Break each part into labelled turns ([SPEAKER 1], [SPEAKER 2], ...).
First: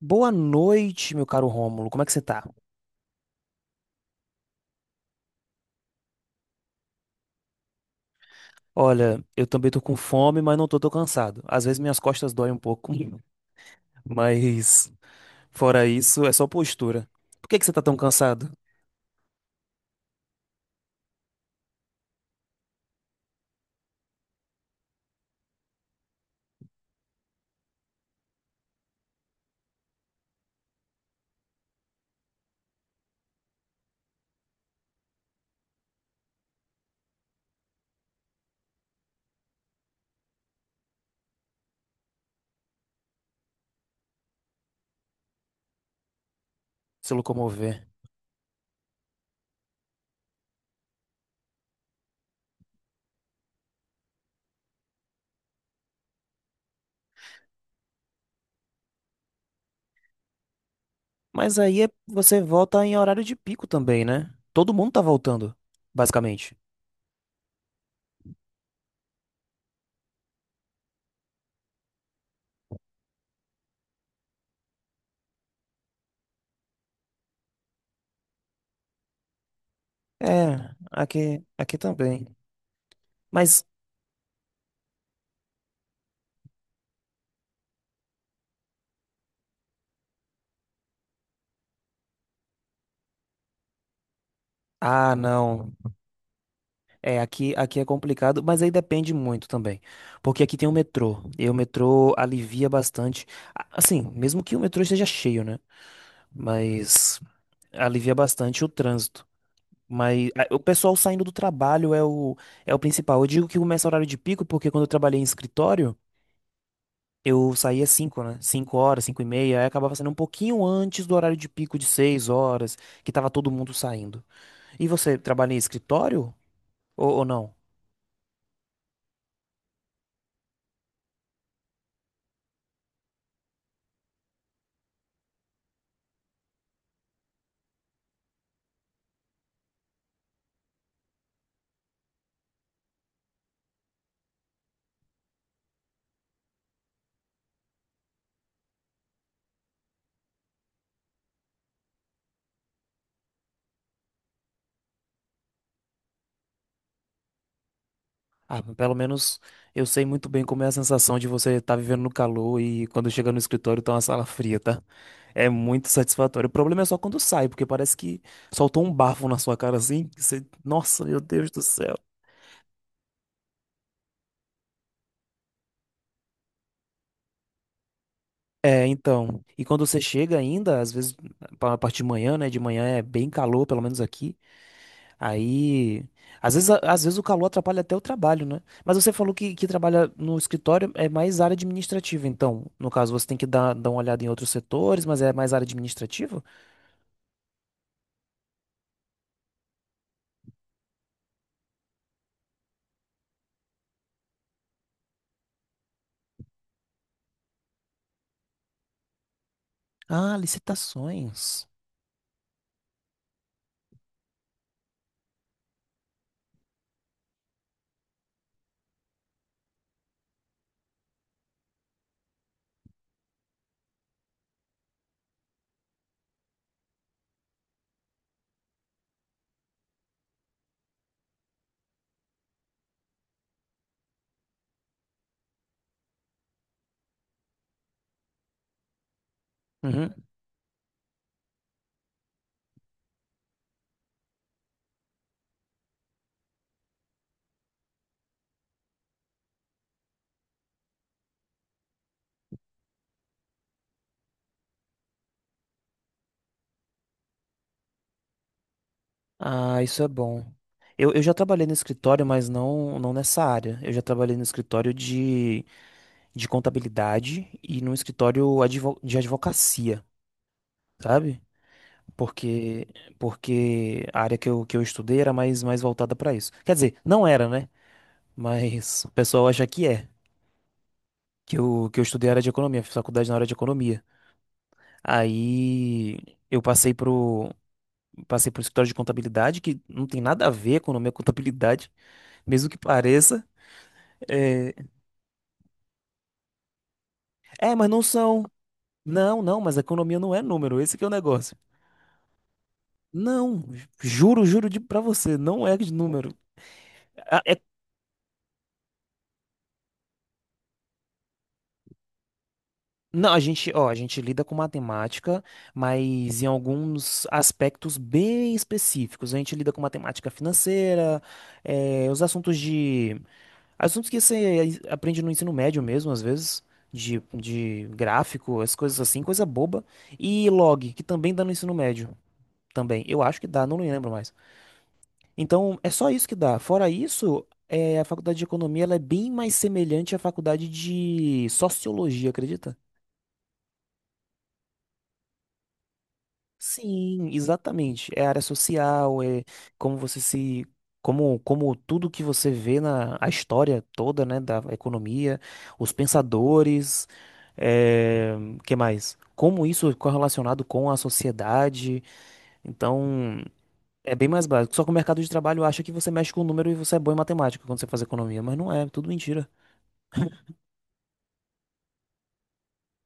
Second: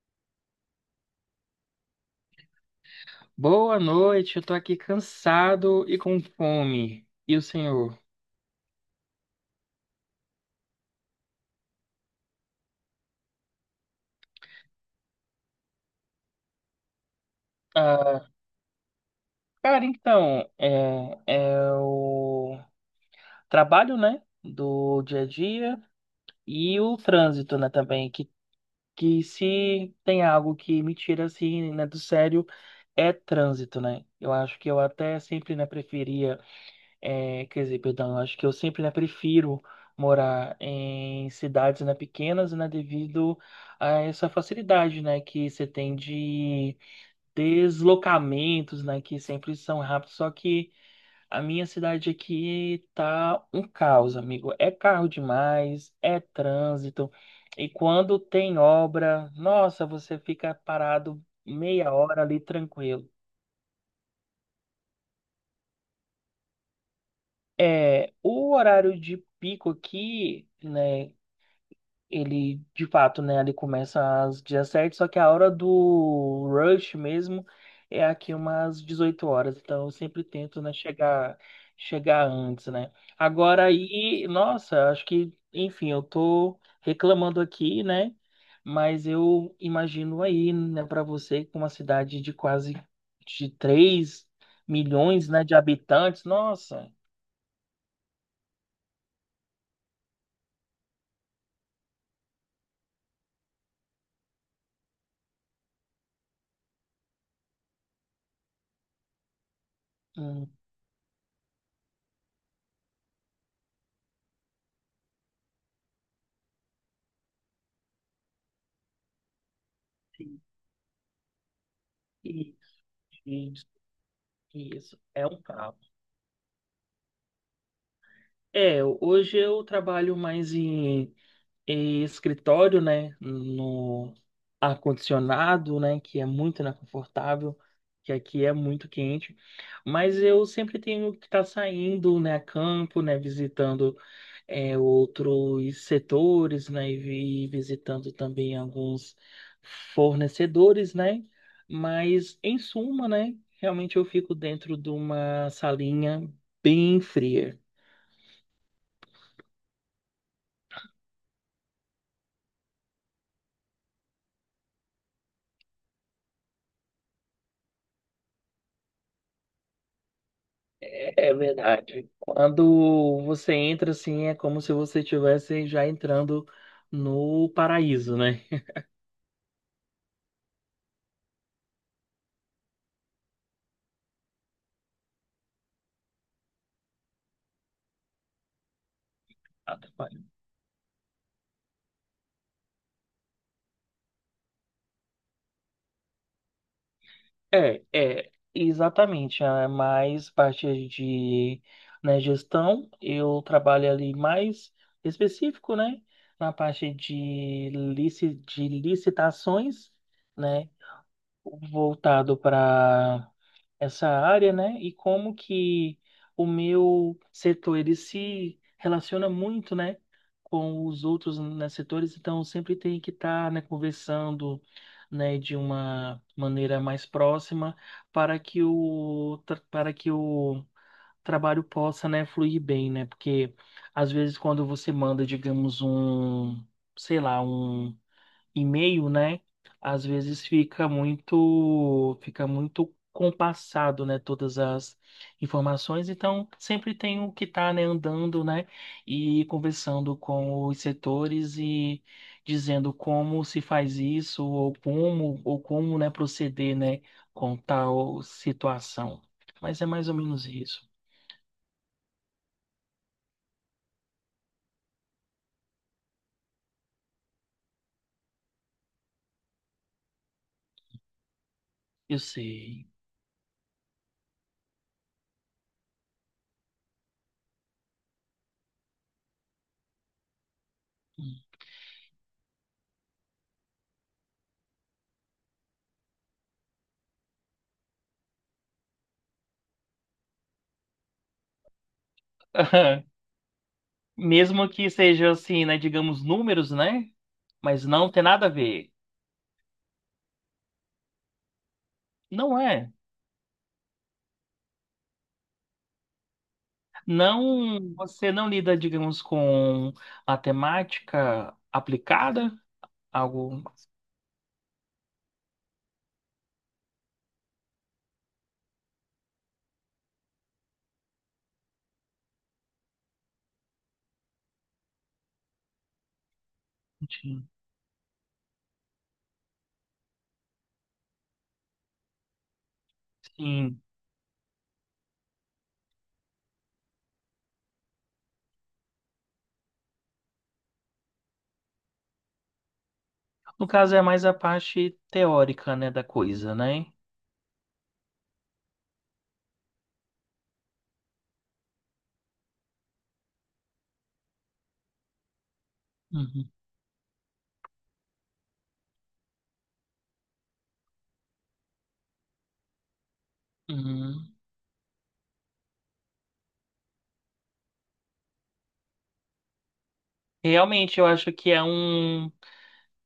[SPEAKER 1] Boa noite, meu caro Rômulo. Como é que você tá?
[SPEAKER 2] Boa noite, eu tô aqui cansado e com fome. E o senhor?
[SPEAKER 1] Olha, eu também tô com fome, mas não tô tão cansado. Às vezes minhas costas doem um pouco, mas fora isso, é só postura. Por que que você tá tão
[SPEAKER 2] Ah,
[SPEAKER 1] cansado?
[SPEAKER 2] cara, então, é o trabalho, né, do dia a dia e o trânsito, né, também, que se tem algo que me tira, assim, né, do sério, é trânsito, né? Eu acho que eu até sempre, né, preferia. É, quer dizer, perdão, eu acho que eu sempre, né, prefiro morar em cidades, né, pequenas, né, devido a essa facilidade, né, que você tem de
[SPEAKER 1] Se locomover.
[SPEAKER 2] deslocamentos, né, que sempre são rápidos, só que a minha cidade aqui tá um caos, amigo. É carro demais, é trânsito, e quando tem obra, nossa, você fica parado
[SPEAKER 1] Mas
[SPEAKER 2] meia hora ali
[SPEAKER 1] você volta em
[SPEAKER 2] tranquilo.
[SPEAKER 1] horário de pico também, né? Todo mundo tá voltando, basicamente.
[SPEAKER 2] É, o horário de pico aqui, né? Ele de fato, né, ele começa às 17h, só que a hora do rush mesmo é aqui umas 18h, então eu sempre tento,
[SPEAKER 1] É,
[SPEAKER 2] né, chegar
[SPEAKER 1] aqui
[SPEAKER 2] chegar
[SPEAKER 1] também.
[SPEAKER 2] antes, né?
[SPEAKER 1] Mas,
[SPEAKER 2] Agora aí, nossa, acho que, enfim, eu tô reclamando aqui, né? Mas eu imagino aí, né, para você com uma cidade de quase de três
[SPEAKER 1] ah,
[SPEAKER 2] milhões, né, de
[SPEAKER 1] não.
[SPEAKER 2] habitantes, nossa.
[SPEAKER 1] É, aqui é complicado, mas aí depende muito também. Porque aqui tem o metrô, e o metrô alivia bastante. Assim, mesmo que o metrô esteja cheio, né? Mas alivia bastante o trânsito. Mas
[SPEAKER 2] hum,
[SPEAKER 1] o pessoal saindo do trabalho é o principal. Eu digo que começa o horário de pico, porque quando eu trabalhei em escritório, eu saía 5, né? 5 horas, 5 e meia, aí acabava saindo um
[SPEAKER 2] e-
[SPEAKER 1] pouquinho antes do horário de pico de seis
[SPEAKER 2] e-
[SPEAKER 1] horas, que tava todo mundo saindo.
[SPEAKER 2] e
[SPEAKER 1] E
[SPEAKER 2] isso
[SPEAKER 1] você
[SPEAKER 2] é um
[SPEAKER 1] trabalha em
[SPEAKER 2] caos.
[SPEAKER 1] escritório ou não?
[SPEAKER 2] É, hoje eu trabalho mais em escritório, né? No ar-condicionado, né? Que é muito confortável, que aqui é muito quente. Mas eu sempre tenho que estar saindo, né? A campo, né? Visitando é, outros setores, né? E visitando também alguns fornecedores, né? Mas, em suma, né? Realmente eu fico dentro de uma salinha bem fria.
[SPEAKER 1] Ah, pelo menos eu sei muito bem como é a sensação de você estar vivendo no calor e quando chega no escritório tá uma sala fria, tá? É muito satisfatório. O problema é só quando sai, porque parece que soltou um bafo na sua cara assim. Nossa,
[SPEAKER 2] É
[SPEAKER 1] meu
[SPEAKER 2] é
[SPEAKER 1] Deus do céu.
[SPEAKER 2] verdade. Quando você entra assim, é como se você estivesse já entrando no paraíso, né?
[SPEAKER 1] É, então. E quando você chega ainda, às vezes, a parte de manhã, né? De manhã é bem calor, pelo menos aqui. Aí, às vezes, às vezes o calor atrapalha até o trabalho, né? Mas você falou que trabalha
[SPEAKER 2] Atrapalha.
[SPEAKER 1] no escritório, é mais área administrativa, então. No caso, você tem que dar uma olhada em outros setores, mas é mais área administrativa?
[SPEAKER 2] É, é, exatamente. É mais parte de, né, gestão. Eu trabalho ali mais específico, né? Na parte de, de licitações,
[SPEAKER 1] Ah,
[SPEAKER 2] né?
[SPEAKER 1] licitações.
[SPEAKER 2] Voltado para essa área, né? E como que o meu setor ele se relaciona muito, né, com os outros né, setores, então eu sempre tem que estar, né, conversando, né, de uma maneira mais próxima para que o trabalho possa, né, fluir bem, né? Porque às vezes quando você manda, digamos, um, sei lá, um e-mail, né? Às
[SPEAKER 1] Uhum.
[SPEAKER 2] vezes fica muito compassado, né? Todas as informações. Então, sempre tem o que tá, né, andando, né? E conversando com os setores e dizendo como se faz isso, ou como, né, proceder, né, com tal situação. Mas
[SPEAKER 1] Ah,
[SPEAKER 2] é
[SPEAKER 1] isso é
[SPEAKER 2] mais ou
[SPEAKER 1] bom.
[SPEAKER 2] menos isso.
[SPEAKER 1] Eu já trabalhei no escritório, mas não nessa área. Eu já trabalhei no escritório de contabilidade e num escritório de advocacia, sabe?
[SPEAKER 2] Eu
[SPEAKER 1] porque
[SPEAKER 2] sei.
[SPEAKER 1] Porque a área que eu estudei era mais voltada para isso. Quer dizer, não era, né? Mas o pessoal acha que é. Que eu estudei a área de economia, fiz faculdade na área de economia. Aí eu passei pro escritório de contabilidade, que não tem nada a ver economia e contabilidade, mesmo que pareça.
[SPEAKER 2] Mesmo
[SPEAKER 1] É,
[SPEAKER 2] que sejam assim, né, digamos números, né? Mas
[SPEAKER 1] mas não
[SPEAKER 2] não tem
[SPEAKER 1] são.
[SPEAKER 2] nada a ver.
[SPEAKER 1] Não, não, mas a economia não é número, esse que é o negócio.
[SPEAKER 2] Não é.
[SPEAKER 1] Não, juro de, pra você, não é de número.
[SPEAKER 2] Não, você não lida, digamos, com a temática aplicada,
[SPEAKER 1] Não,
[SPEAKER 2] algo.
[SPEAKER 1] ó, a gente lida com matemática, mas em alguns aspectos bem específicos. A gente lida com matemática financeira, os assuntos de, assuntos que você aprende no ensino médio mesmo, às vezes,
[SPEAKER 2] Sim.
[SPEAKER 1] de gráfico, as coisas assim, coisa boba. E log, que também dá no ensino médio, também. Eu acho que dá, não
[SPEAKER 2] Sim.
[SPEAKER 1] me lembro mais. Então, é só isso que dá. Fora isso, a faculdade de economia, ela é bem mais semelhante à faculdade de sociologia, acredita?
[SPEAKER 2] No caso é mais a parte teórica, né, da coisa, né?
[SPEAKER 1] Sim, exatamente. É área social, é como você se. Como tudo que você vê na a história toda, né, da economia, os
[SPEAKER 2] Uhum.
[SPEAKER 1] pensadores, é, que mais? Como isso é correlacionado com a sociedade. Então, é bem
[SPEAKER 2] Uhum.
[SPEAKER 1] mais básico. Só que o mercado de trabalho acha que você mexe com o número e você é bom em matemática quando você faz economia, mas não é, tudo mentira.
[SPEAKER 2] Realmente, eu acho que é um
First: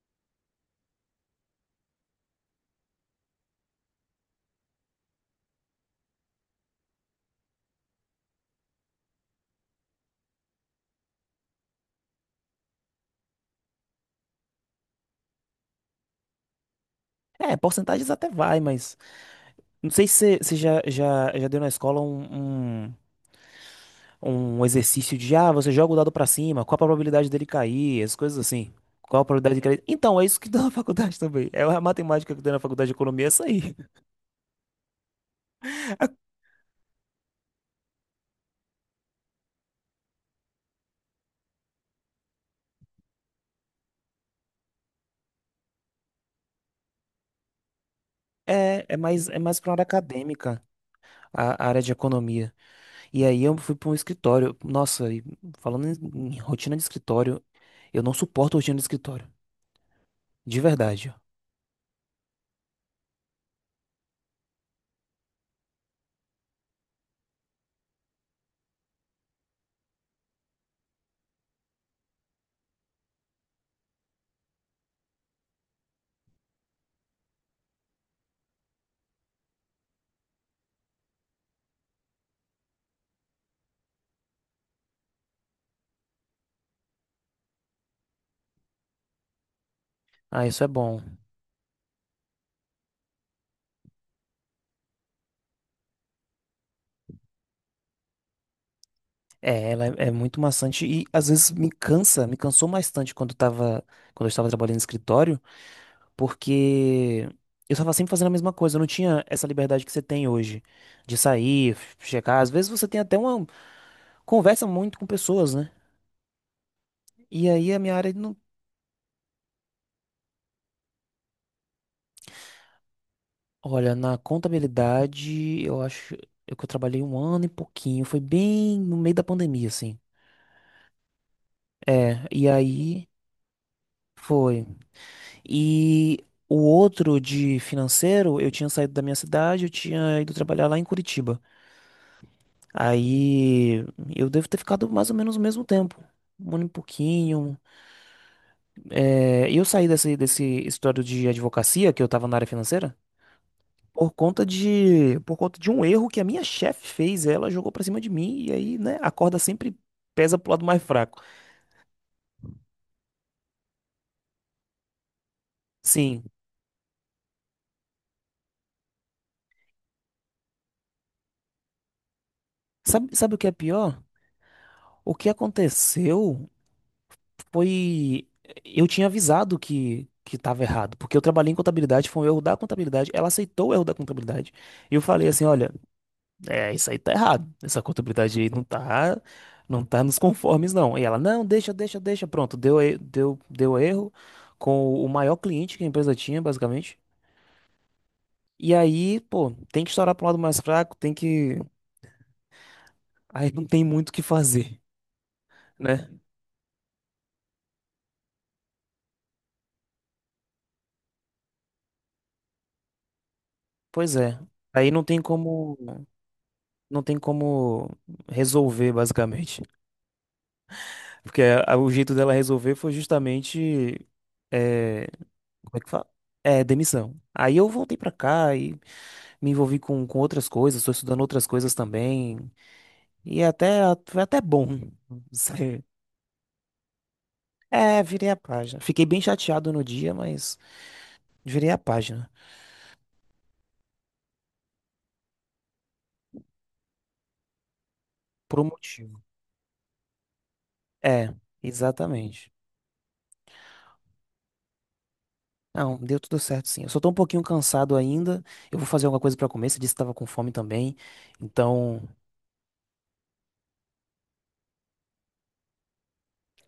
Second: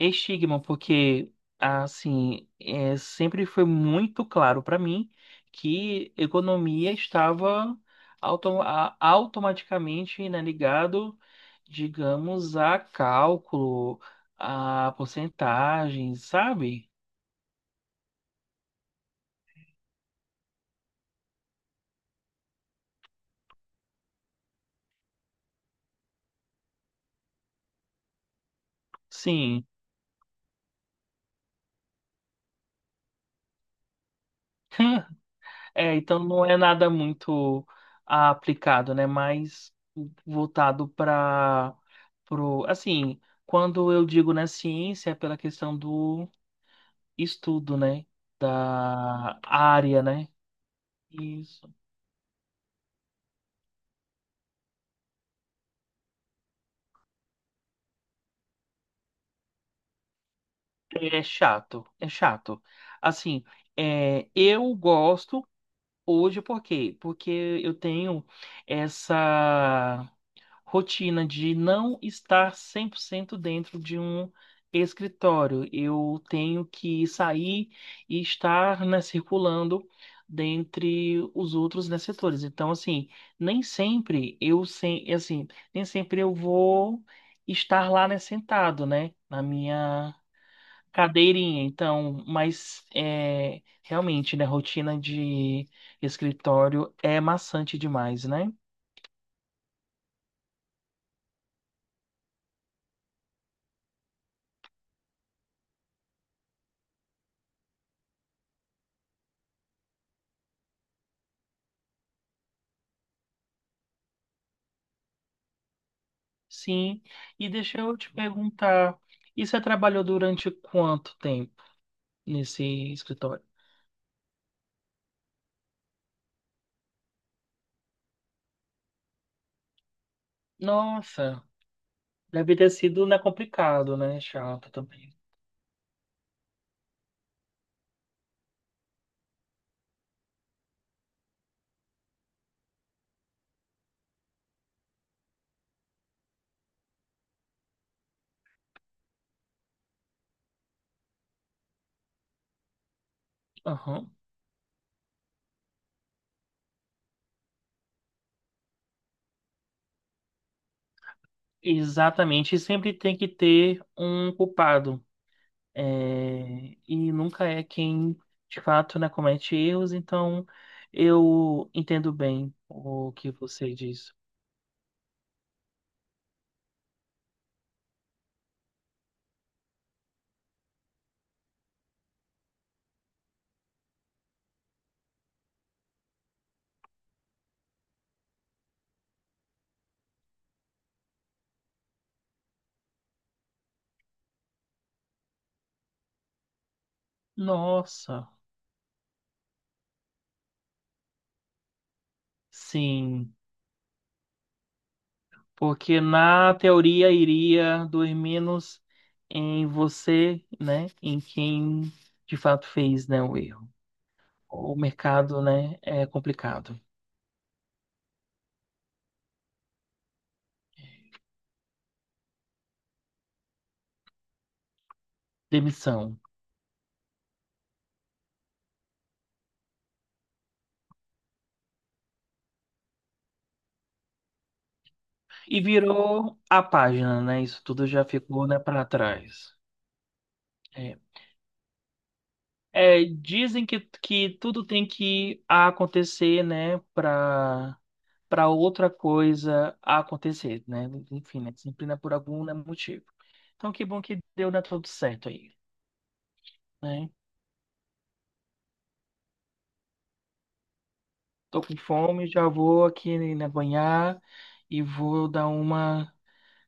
[SPEAKER 2] estigma, porque assim, é, sempre foi muito claro para mim que economia estava automaticamente, né, ligado, digamos, a cálculo, a porcentagens, sabe?
[SPEAKER 1] É, porcentagens até vai, mas não sei se você já deu na escola um um exercício de, ah, você joga o dado pra cima, qual a probabilidade dele cair, essas coisas assim. Qual a probabilidade de
[SPEAKER 2] Sim.
[SPEAKER 1] cair? Então, é isso que dá na faculdade também. É a matemática que dá na faculdade de economia, é essa aí.
[SPEAKER 2] É, então não é nada muito aplicado, né? Mais voltado para pro, assim, quando eu digo na ciência, é pela questão do estudo, né?
[SPEAKER 1] É, é
[SPEAKER 2] Da
[SPEAKER 1] mais pra área
[SPEAKER 2] área, né?
[SPEAKER 1] acadêmica, a
[SPEAKER 2] Isso.
[SPEAKER 1] área de economia. E aí eu fui pra um escritório. Nossa, e falando em rotina de escritório, eu não suporto rotina de escritório. De verdade.
[SPEAKER 2] É chato, é chato. Assim, é, eu gosto hoje por quê? Porque eu tenho essa rotina de não estar 100% dentro de um escritório. Eu tenho que sair e estar, né, circulando dentre os outros, né, setores. Então, assim, nem sempre eu sem, assim, nem sempre eu vou estar lá, né, sentado, né, na minha
[SPEAKER 1] Ah, isso é bom.
[SPEAKER 2] cadeirinha. Então, mas é, realmente, né, rotina de escritório é maçante demais, né?
[SPEAKER 1] É, é muito maçante e às vezes me cansou bastante quando tava, quando eu estava trabalhando no escritório. Porque eu tava sempre fazendo a mesma coisa, eu não tinha essa liberdade que você tem hoje de sair, checar. Às vezes você tem até uma conversa muito com pessoas, né?
[SPEAKER 2] Sim.
[SPEAKER 1] E
[SPEAKER 2] E
[SPEAKER 1] aí a
[SPEAKER 2] deixa
[SPEAKER 1] minha
[SPEAKER 2] eu te
[SPEAKER 1] área não.
[SPEAKER 2] perguntar, e você trabalhou durante quanto tempo nesse escritório?
[SPEAKER 1] Olha, na contabilidade, eu acho eu que eu trabalhei um ano e pouquinho. Foi bem no meio da pandemia, assim.
[SPEAKER 2] Nossa,
[SPEAKER 1] É, e
[SPEAKER 2] deve ter sido,
[SPEAKER 1] aí
[SPEAKER 2] né, complicado, né?
[SPEAKER 1] foi.
[SPEAKER 2] Chato também.
[SPEAKER 1] E o outro de financeiro, eu tinha saído da minha cidade, eu tinha ido trabalhar lá em Curitiba. Aí eu devo ter ficado mais ou menos o mesmo tempo, um ano e pouquinho. É, eu saí desse história de advocacia, que eu tava na área financeira,
[SPEAKER 2] Aham.
[SPEAKER 1] por conta de um erro que a minha chefe fez. Ela jogou pra cima de mim e aí, né, a corda sempre pesa pro lado mais fraco.
[SPEAKER 2] Exatamente. E sempre tem que ter um culpado.
[SPEAKER 1] Sim.
[SPEAKER 2] É, e nunca é quem, de fato, né, comete erros. Então, eu entendo bem o que
[SPEAKER 1] Sabe o que é
[SPEAKER 2] você
[SPEAKER 1] pior?
[SPEAKER 2] diz.
[SPEAKER 1] O que aconteceu foi. Eu tinha avisado que estava errado, porque eu trabalhei em contabilidade, foi um erro da contabilidade. Ela aceitou o erro da contabilidade. E eu falei assim: olha. É, isso aí tá errado. Essa contabilidade aí não tá nos conformes, não. E ela, não, deixa. Pronto, deu erro com o maior cliente que a empresa tinha, basicamente.
[SPEAKER 2] Nossa,
[SPEAKER 1] E aí, pô, tem que estourar pro lado mais fraco, tem que.
[SPEAKER 2] sim.
[SPEAKER 1] Aí não tem muito o que fazer,
[SPEAKER 2] Porque
[SPEAKER 1] né?
[SPEAKER 2] na teoria iria doer menos em você, né? Em quem de fato fez, né, o erro.
[SPEAKER 1] Pois é.
[SPEAKER 2] O
[SPEAKER 1] Aí
[SPEAKER 2] mercado, né, é complicado.
[SPEAKER 1] não tem como resolver, basicamente. Porque o jeito dela resolver foi justamente. É, como é que fala?
[SPEAKER 2] Demissão.
[SPEAKER 1] É, demissão. Aí eu voltei pra cá e me envolvi com outras coisas, estou estudando outras coisas também. E é até foi até bom.
[SPEAKER 2] E
[SPEAKER 1] Sim.
[SPEAKER 2] virou a página, né? Isso tudo
[SPEAKER 1] É,
[SPEAKER 2] já
[SPEAKER 1] virei a
[SPEAKER 2] ficou, né,
[SPEAKER 1] página.
[SPEAKER 2] para
[SPEAKER 1] Fiquei bem
[SPEAKER 2] trás.
[SPEAKER 1] chateado no dia, mas
[SPEAKER 2] É.
[SPEAKER 1] virei a página.
[SPEAKER 2] É, dizem que tudo tem que acontecer, né, para
[SPEAKER 1] Por um
[SPEAKER 2] outra
[SPEAKER 1] motivo.
[SPEAKER 2] coisa acontecer, né?
[SPEAKER 1] É,
[SPEAKER 2] Enfim, né? Sempre né, por algum
[SPEAKER 1] exatamente.
[SPEAKER 2] né, motivo. Então, que bom que deu, né, tudo certo aí,
[SPEAKER 1] Não, deu tudo certo sim. Eu só tô
[SPEAKER 2] né?
[SPEAKER 1] um pouquinho cansado ainda. Eu vou fazer alguma coisa pra comer. Você disse que tava com fome também.
[SPEAKER 2] Tô com
[SPEAKER 1] Então,
[SPEAKER 2] fome, já vou aqui na banhar e vou dar uma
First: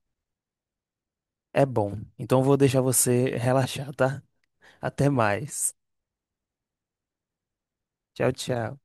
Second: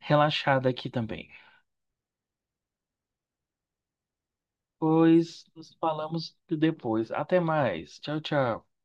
[SPEAKER 2] relaxada aqui também.
[SPEAKER 1] é bom. Então eu vou deixar você relaxar, tá? Até
[SPEAKER 2] Pois
[SPEAKER 1] mais.
[SPEAKER 2] nos falamos depois. Até mais. Tchau,
[SPEAKER 1] Tchau,
[SPEAKER 2] tchau.
[SPEAKER 1] tchau.